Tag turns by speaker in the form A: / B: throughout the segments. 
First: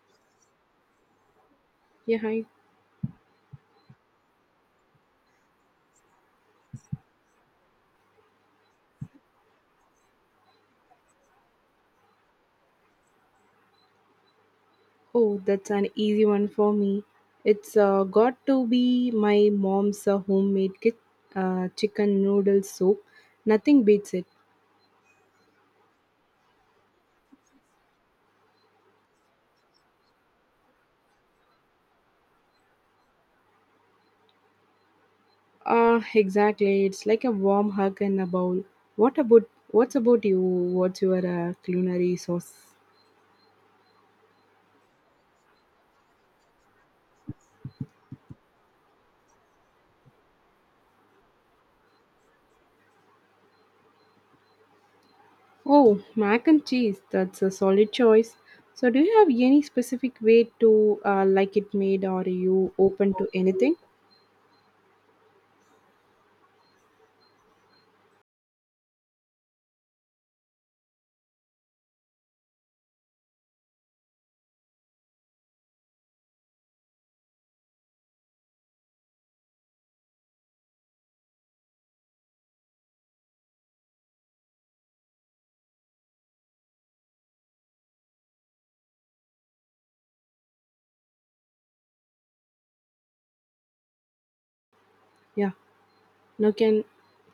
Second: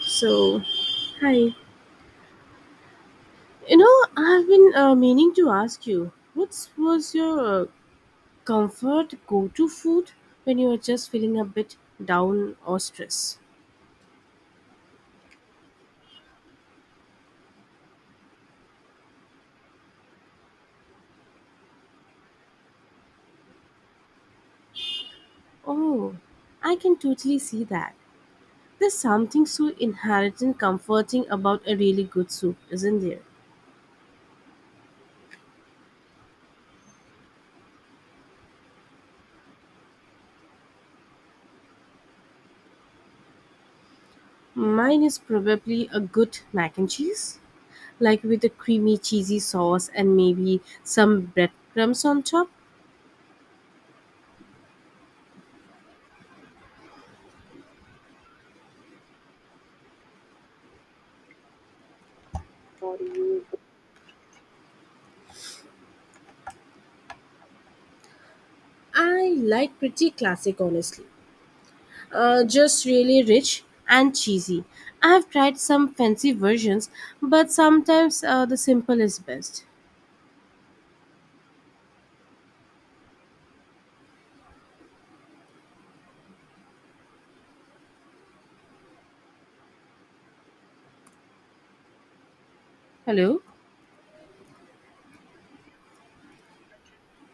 A: So, hi.
B: Yeah, hi.
A: I've been meaning to ask you, what was your comfort go-to food when you were just feeling a bit down or stressed?
B: Oh, that's an easy one for me. It's got to be my mom's homemade kit, chicken noodle soup. Nothing beats it.
A: Oh, I can totally see that. There's something so inherent and comforting about a really good soup, isn't there?
B: Ah, exactly. It's like a warm hug in a bowl. What about what's about you? What's your culinary sauce?
A: Mine is probably a good mac and cheese, like with a creamy, cheesy sauce and maybe some breadcrumbs on top.
B: Oh, mac and cheese. That's a solid choice. So, do you have any specific way to like it made, or are you open to anything?
A: I like pretty classic, honestly. Just really rich and cheesy. I have tried some fancy versions, but sometimes the simple is best. Hello?
B: Yeah, now can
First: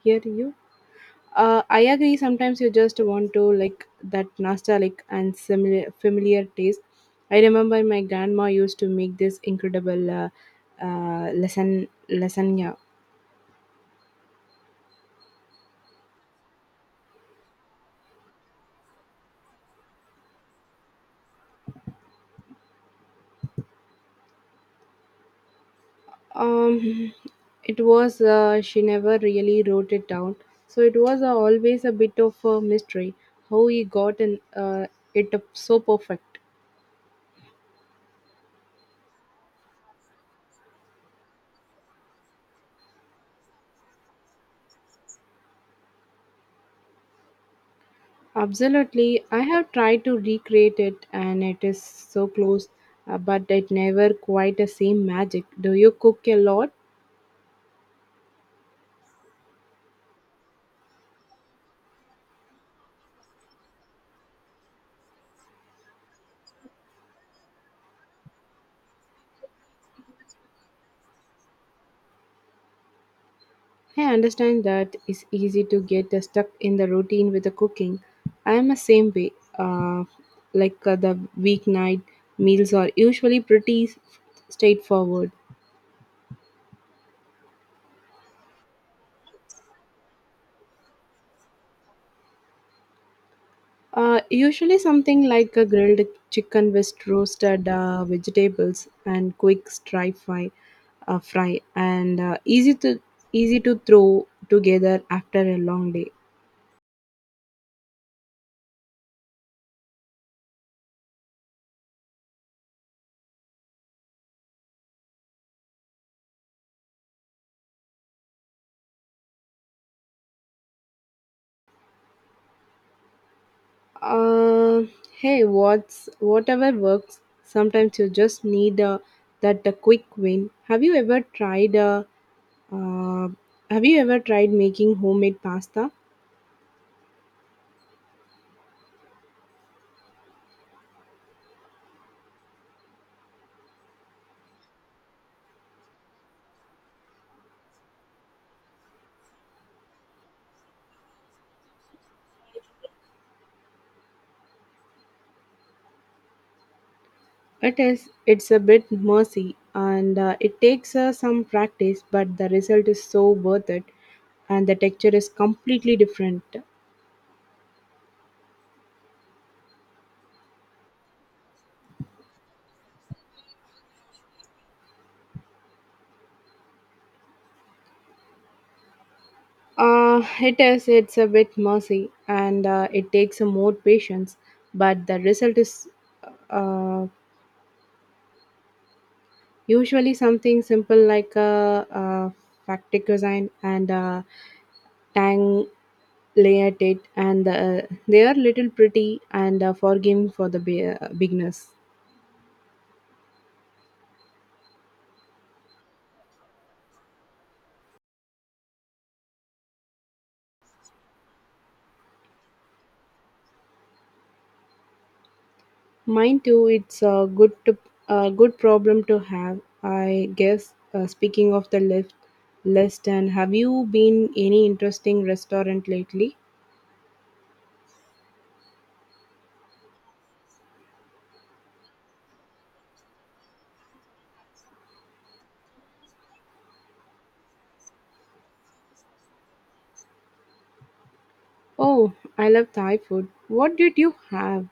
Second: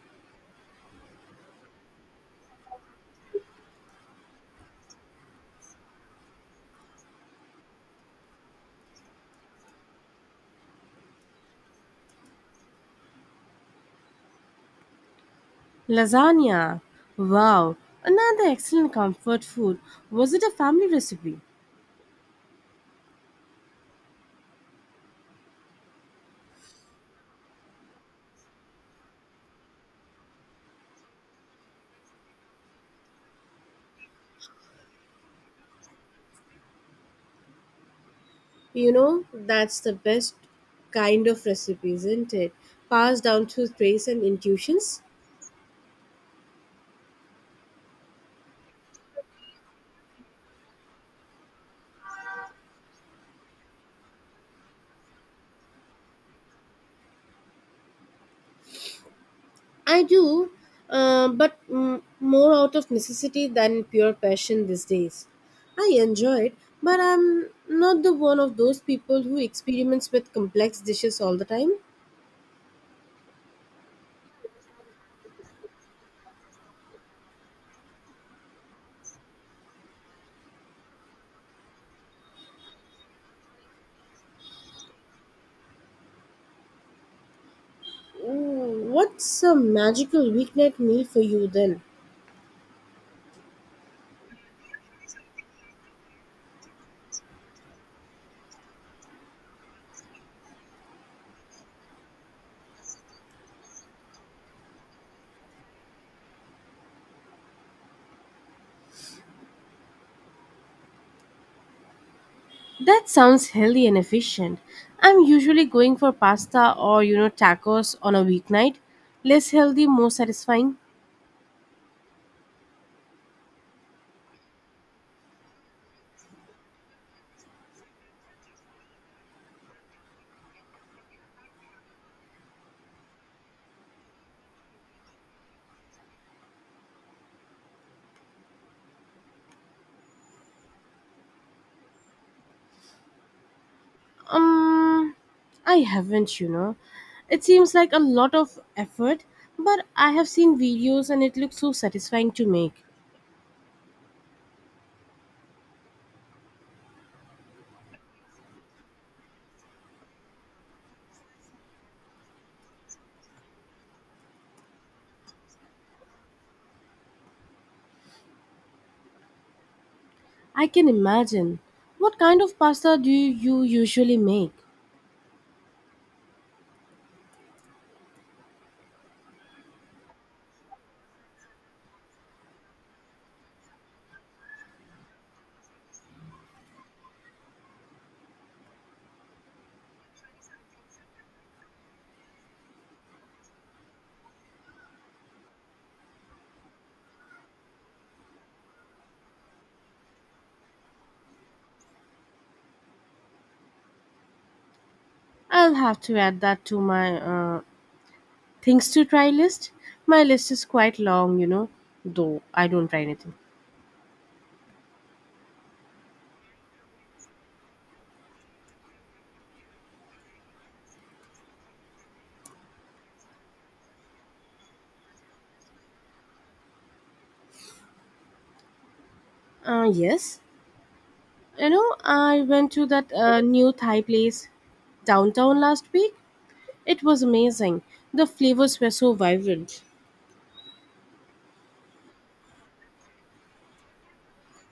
B: hear you. I agree. Sometimes you just want to like that nostalgic and similar familiar taste. I remember my grandma used to make this incredible lesson lasagna.
A: Lasagna. Wow, another excellent comfort food. Was it a family recipe?
B: Um, it was she never really wrote it down, so it was always a bit of a mystery how he got in, it up so perfect.
A: That's the best kind of recipe, isn't it? Passed down through trace and intuitions.
B: Absolutely. I have tried to recreate it and it is so close, but it never quite the same magic. Do you cook a lot?
A: I do, but more out of necessity than pure passion these days. I enjoy it, but I'm not the one of those people who experiments with complex dishes all the time.
B: I understand that it's easy to get stuck in the routine with the cooking. I am the same way. Uh, the weeknight meals are usually pretty straightforward.
A: What's a magical weeknight meal for you then?
B: Usually something like a grilled chicken with roasted vegetables and quick stir fry, fry and easy to throw together after a long day.
A: That sounds healthy and efficient. I'm usually going for pasta or tacos on a weeknight. Less healthy, more satisfying.
B: Uh, Hey, what's whatever works. Sometimes you just need that quick win. Uh, have you ever tried making homemade pasta?
A: Um, I haven't, It seems like a lot of effort, but I have seen videos and it looks so satisfying to make.
B: It is. It's a bit messy, and it takes some practice, but the result is so worth it, and the texture is completely different.
A: I can imagine. What kind of pasta do you usually make?
B: It is. It's a bit messy, and it takes more patience, but the result is uh, usually something simple like factic design and tang layered it, and they are little pretty and forgiving for the beginners.
A: I'll have to add that to my things to try list. My list is quite long, though I don't try anything.
B: Mine too. It's a good problem to have, I guess. Speaking of the lift list, and have you been any interesting restaurant lately?
A: Yes. I went to that new Thai place downtown last week. It was amazing. The flavors were so vibrant.
B: Oh, I love Thai food. What did you have?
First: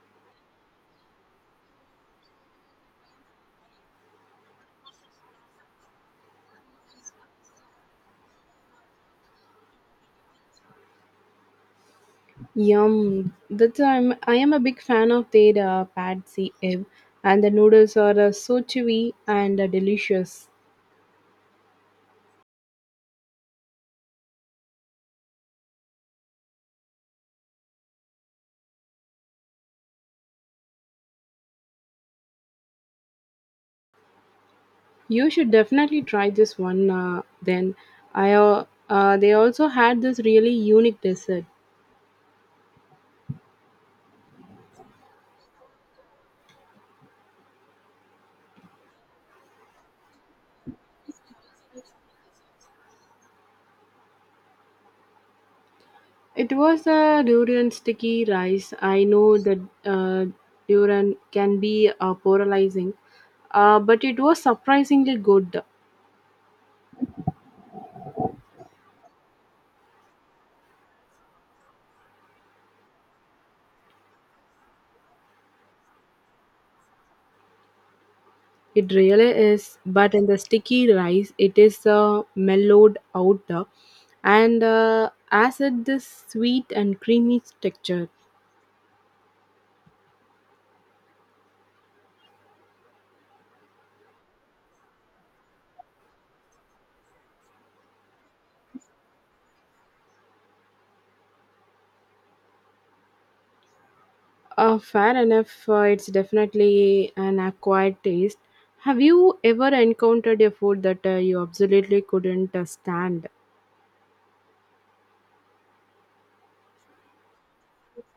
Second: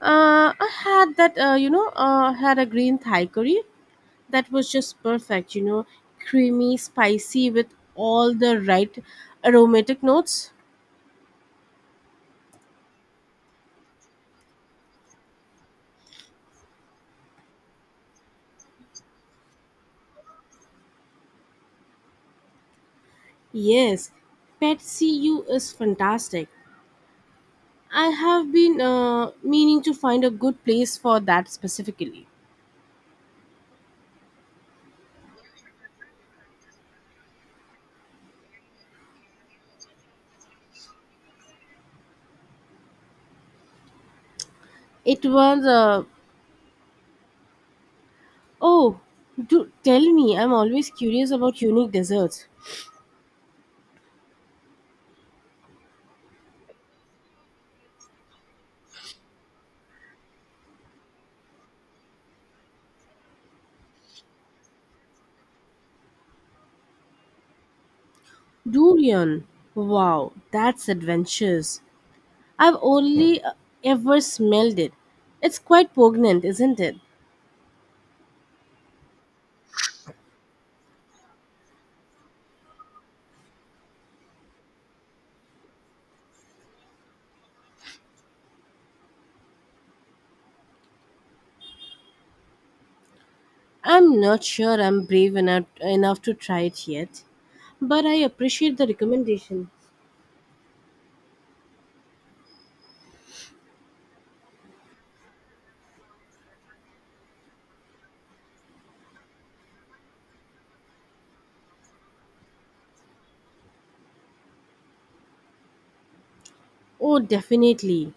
A: I had that, had a green Thai curry that was just perfect, creamy, spicy with all the right aromatic notes.
B: Yum. That's I'm I am a big fan of their pad see ev, and the noodles are so chewy and delicious.
A: Yes, Pet CU is fantastic. I have been meaning to find a good place for that specifically.
B: You should definitely try this one. Then I They also had this really unique dessert.
A: It was, oh, do tell me, I'm always curious about unique desserts.
B: It was a durian sticky rice. I know that durian can be polarizing, but it was surprisingly good.
A: Durian. Wow, that's adventurous. I've only ever smelled it. It's quite poignant, isn't it?
B: It really is. But in the sticky rice, it is mellowed out and as it this sweet and creamy texture.
A: I'm not sure I'm enough to try it yet, but I appreciate the recommendation.
B: Fair enough, it's definitely an acquired taste. Have you ever encountered a food that you absolutely couldn't stand?
A: Oh, definitely.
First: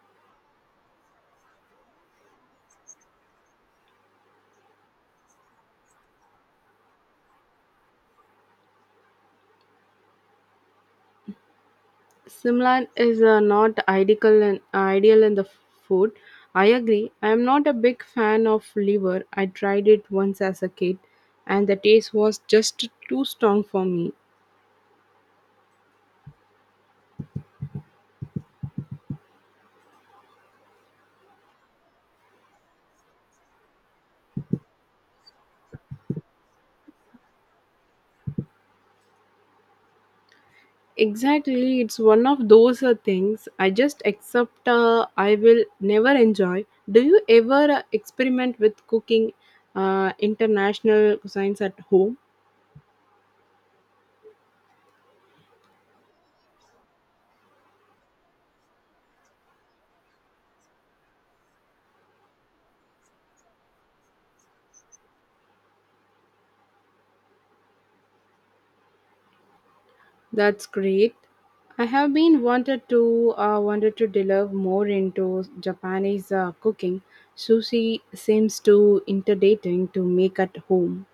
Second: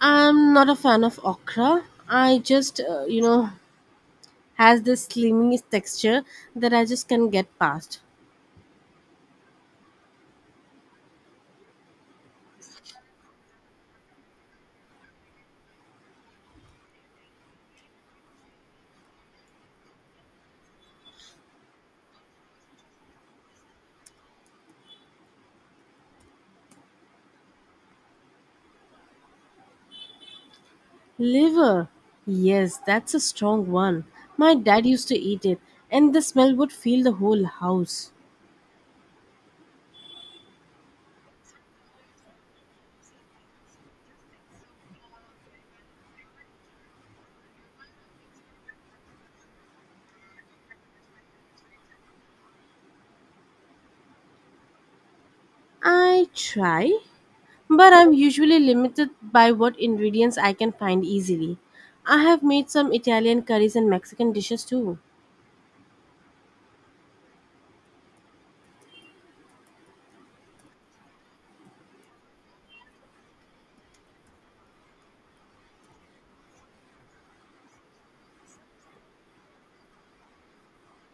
A: I'm not a fan of okra. I just, has this slimy texture that I just can't get past.
B: Simlan is not ideal and ideal in the food. I agree. I am not a big fan of liver. I tried it once as a kid, and the taste was just too strong for me.
A: Liver. Yes, that's a strong one. My dad used to eat it, and the smell would fill the whole house.
B: Exactly, it's one of those things I just accept. I will never enjoy. Do you ever experiment with cooking international cuisines at home?
A: I try, but I'm usually limited by what ingredients I can find easily. I have made some Italian curries and Mexican dishes too.
B: That's great. I have been wanted to delve more into Japanese cooking. Sushi seems too intimidating to make at home.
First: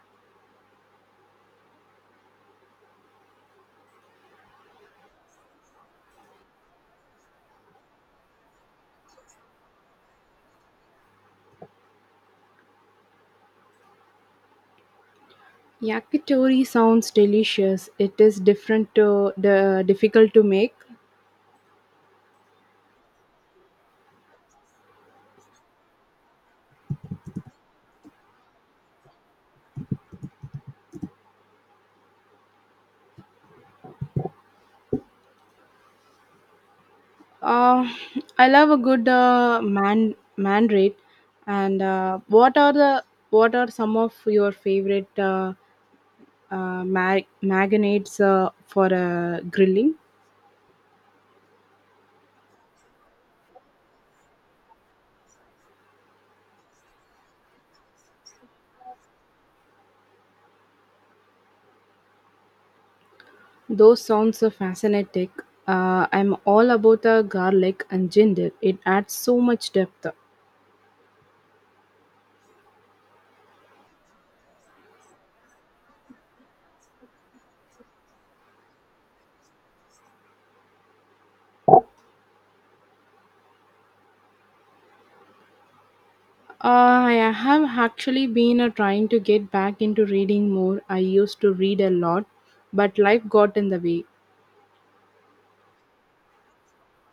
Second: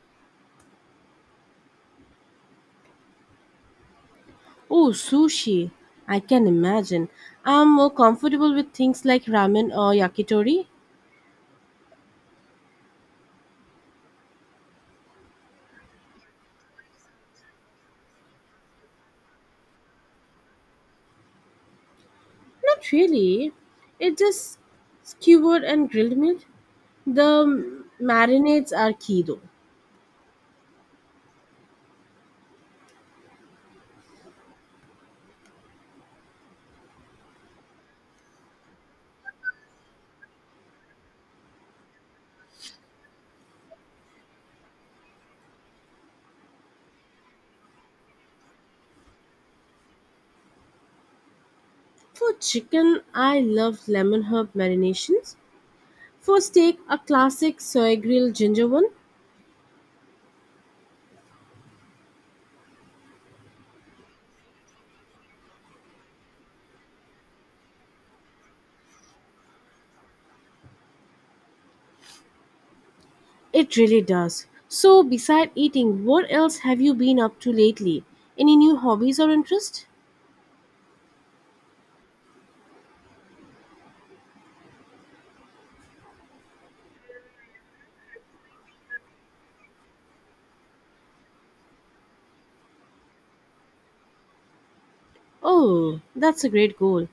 A: Oh, sushi! I can imagine. I'm more comfortable with things like ramen or yakitori.
B: Yakitori sounds delicious. It is different to the difficult to make.
A: Not really. It's just skewered and grilled meat. The marinades are key though.
B: Uh, I love a good mandrake. And what are the What are some of your favorite magnets for grilling?
A: For chicken, I love lemon herb marinations. For steak, a classic soy grilled ginger one.
B: Those sounds are fascinating. I'm all about the garlic and ginger. It adds so much depth.
A: It really does. So, beside eating, what else have you been up to lately? Any new hobbies or interests?
B: I have actually been trying to get back into reading more. I used to read a lot, but life got in the way.
A: Oh, that's a great goal.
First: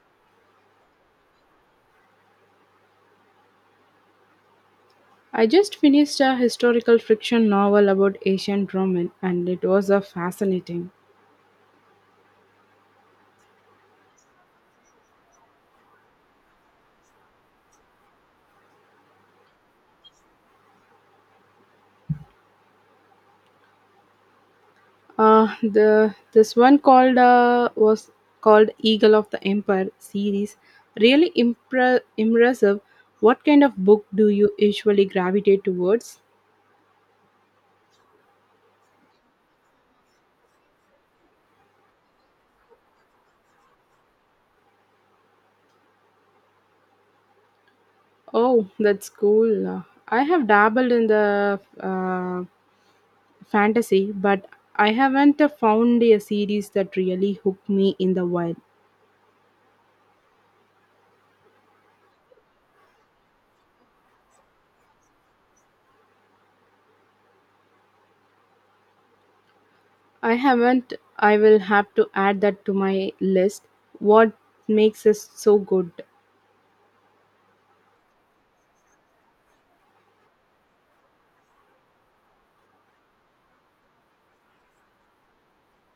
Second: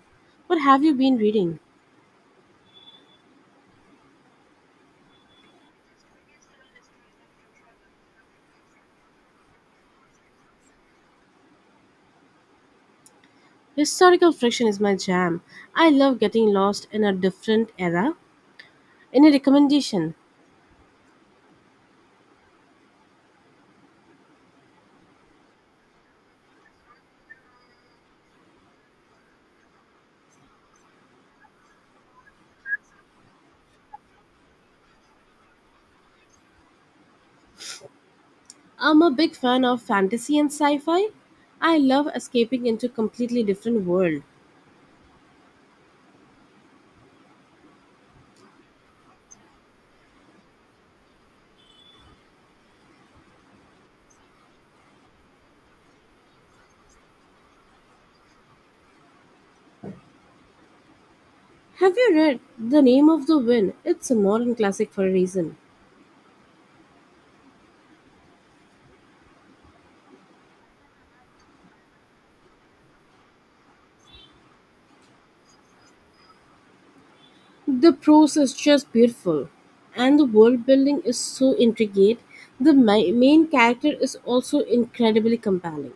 A: What have you been reading?
B: I just finished a historical fiction novel about ancient Roman, and it was fascinating.
A: Historical fiction is my jam. I love getting lost in a different era. Any recommendation?
B: The this one called was Called Eagle of the Empire series. Really impressive. What kind of book do you usually gravitate towards?
A: I'm a big fan of fantasy and sci-fi. I love escaping into a completely different world.
B: Oh, that's cool. I have dabbled in the fantasy, but I haven't found a series that really hooked me in the wild.
A: Have you read The Name of the Wind? It's a modern classic for a reason.
B: I haven't. I will have to add that to my list. What makes us so good?
A: The prose is just beautiful, and the world building is so intricate. Main character is also incredibly compelling.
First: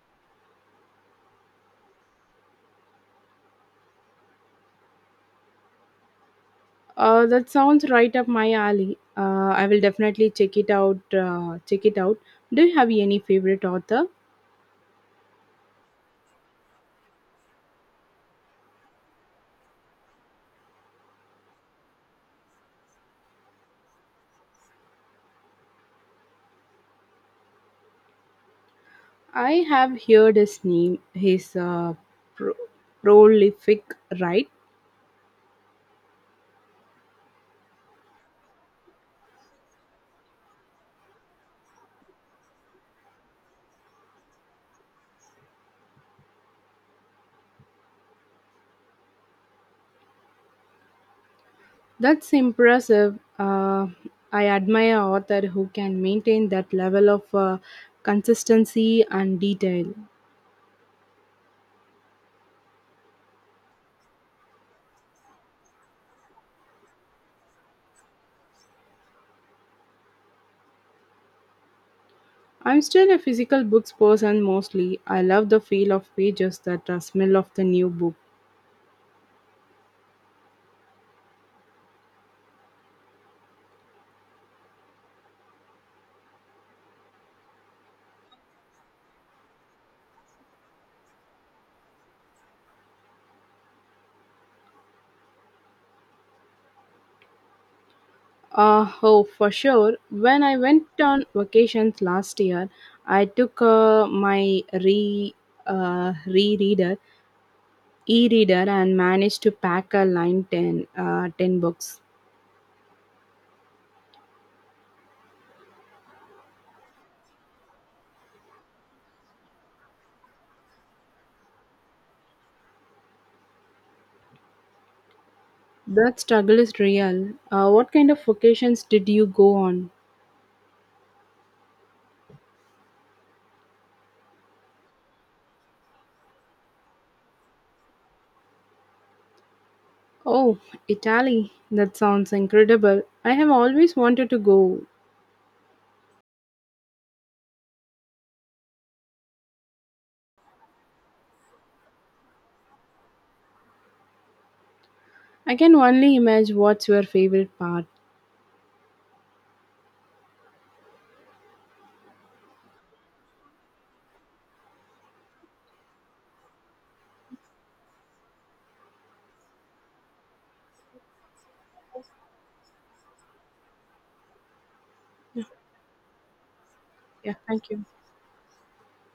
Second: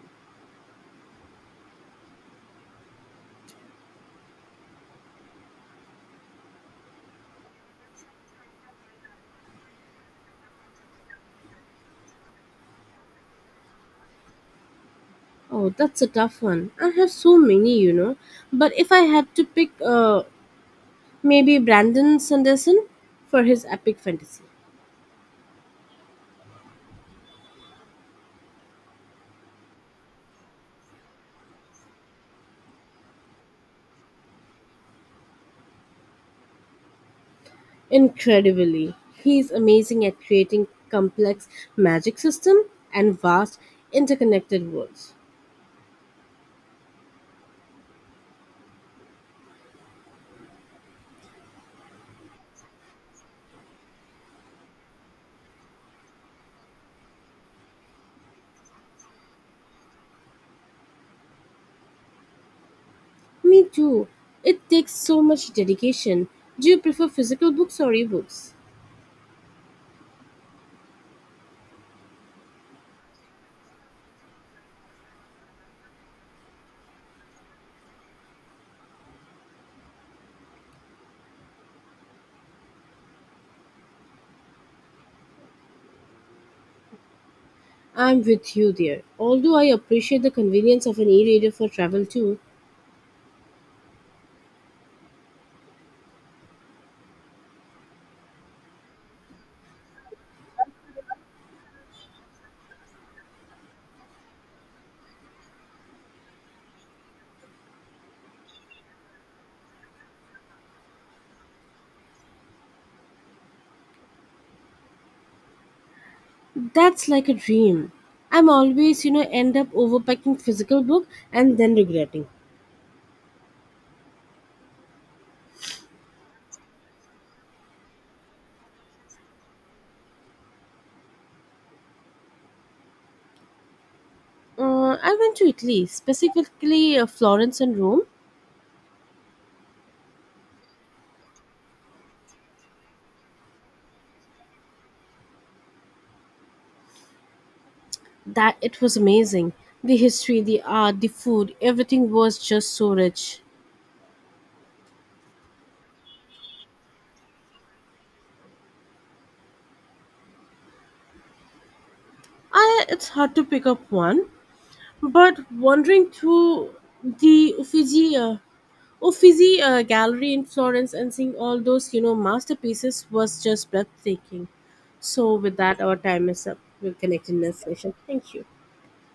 B: That sounds right up my alley. I will definitely check it out. Do you have any favorite author?
A: Oh, that's a tough one. I have so many. But if I had to pick, maybe Brandon Sanderson for his epic fantasy.
B: I have heard his name. His pro- prolific right.
A: Incredibly, he's amazing at creating complex magic system and vast interconnected worlds.
B: That's impressive. I admire author who can maintain that level of consistency and detail.
A: Me too. It takes so much dedication. Do you prefer physical books or ebooks?
B: I'm still a physical books person mostly. I love the feel of pages, that smell of the new book.
A: I'm with you there. Although I appreciate the convenience of an e-reader for travel too,
B: Oh, for sure. When I went on vacations last year, I took my re re reader, e-reader, and managed to pack 10 books.
A: that's like a dream. I'm always end up overpacking physical book and then regretting.
B: That struggle is real. What kind of vacations did you go on?
A: I went to Italy, specifically Florence and Rome.
B: Oh, Italy. That sounds incredible. I have always wanted to go.
A: That it was amazing. The history, the art, the food, everything was just so rich.
B: I can only imagine what's your favorite part.
A: I it's hard to pick up one, but wandering through the Uffizi Gallery in Florence and seeing all those masterpieces was just breathtaking. So with that, our time is up. We'll connect
B: Yeah,
A: in next
B: thank you.
A: session. Thank you.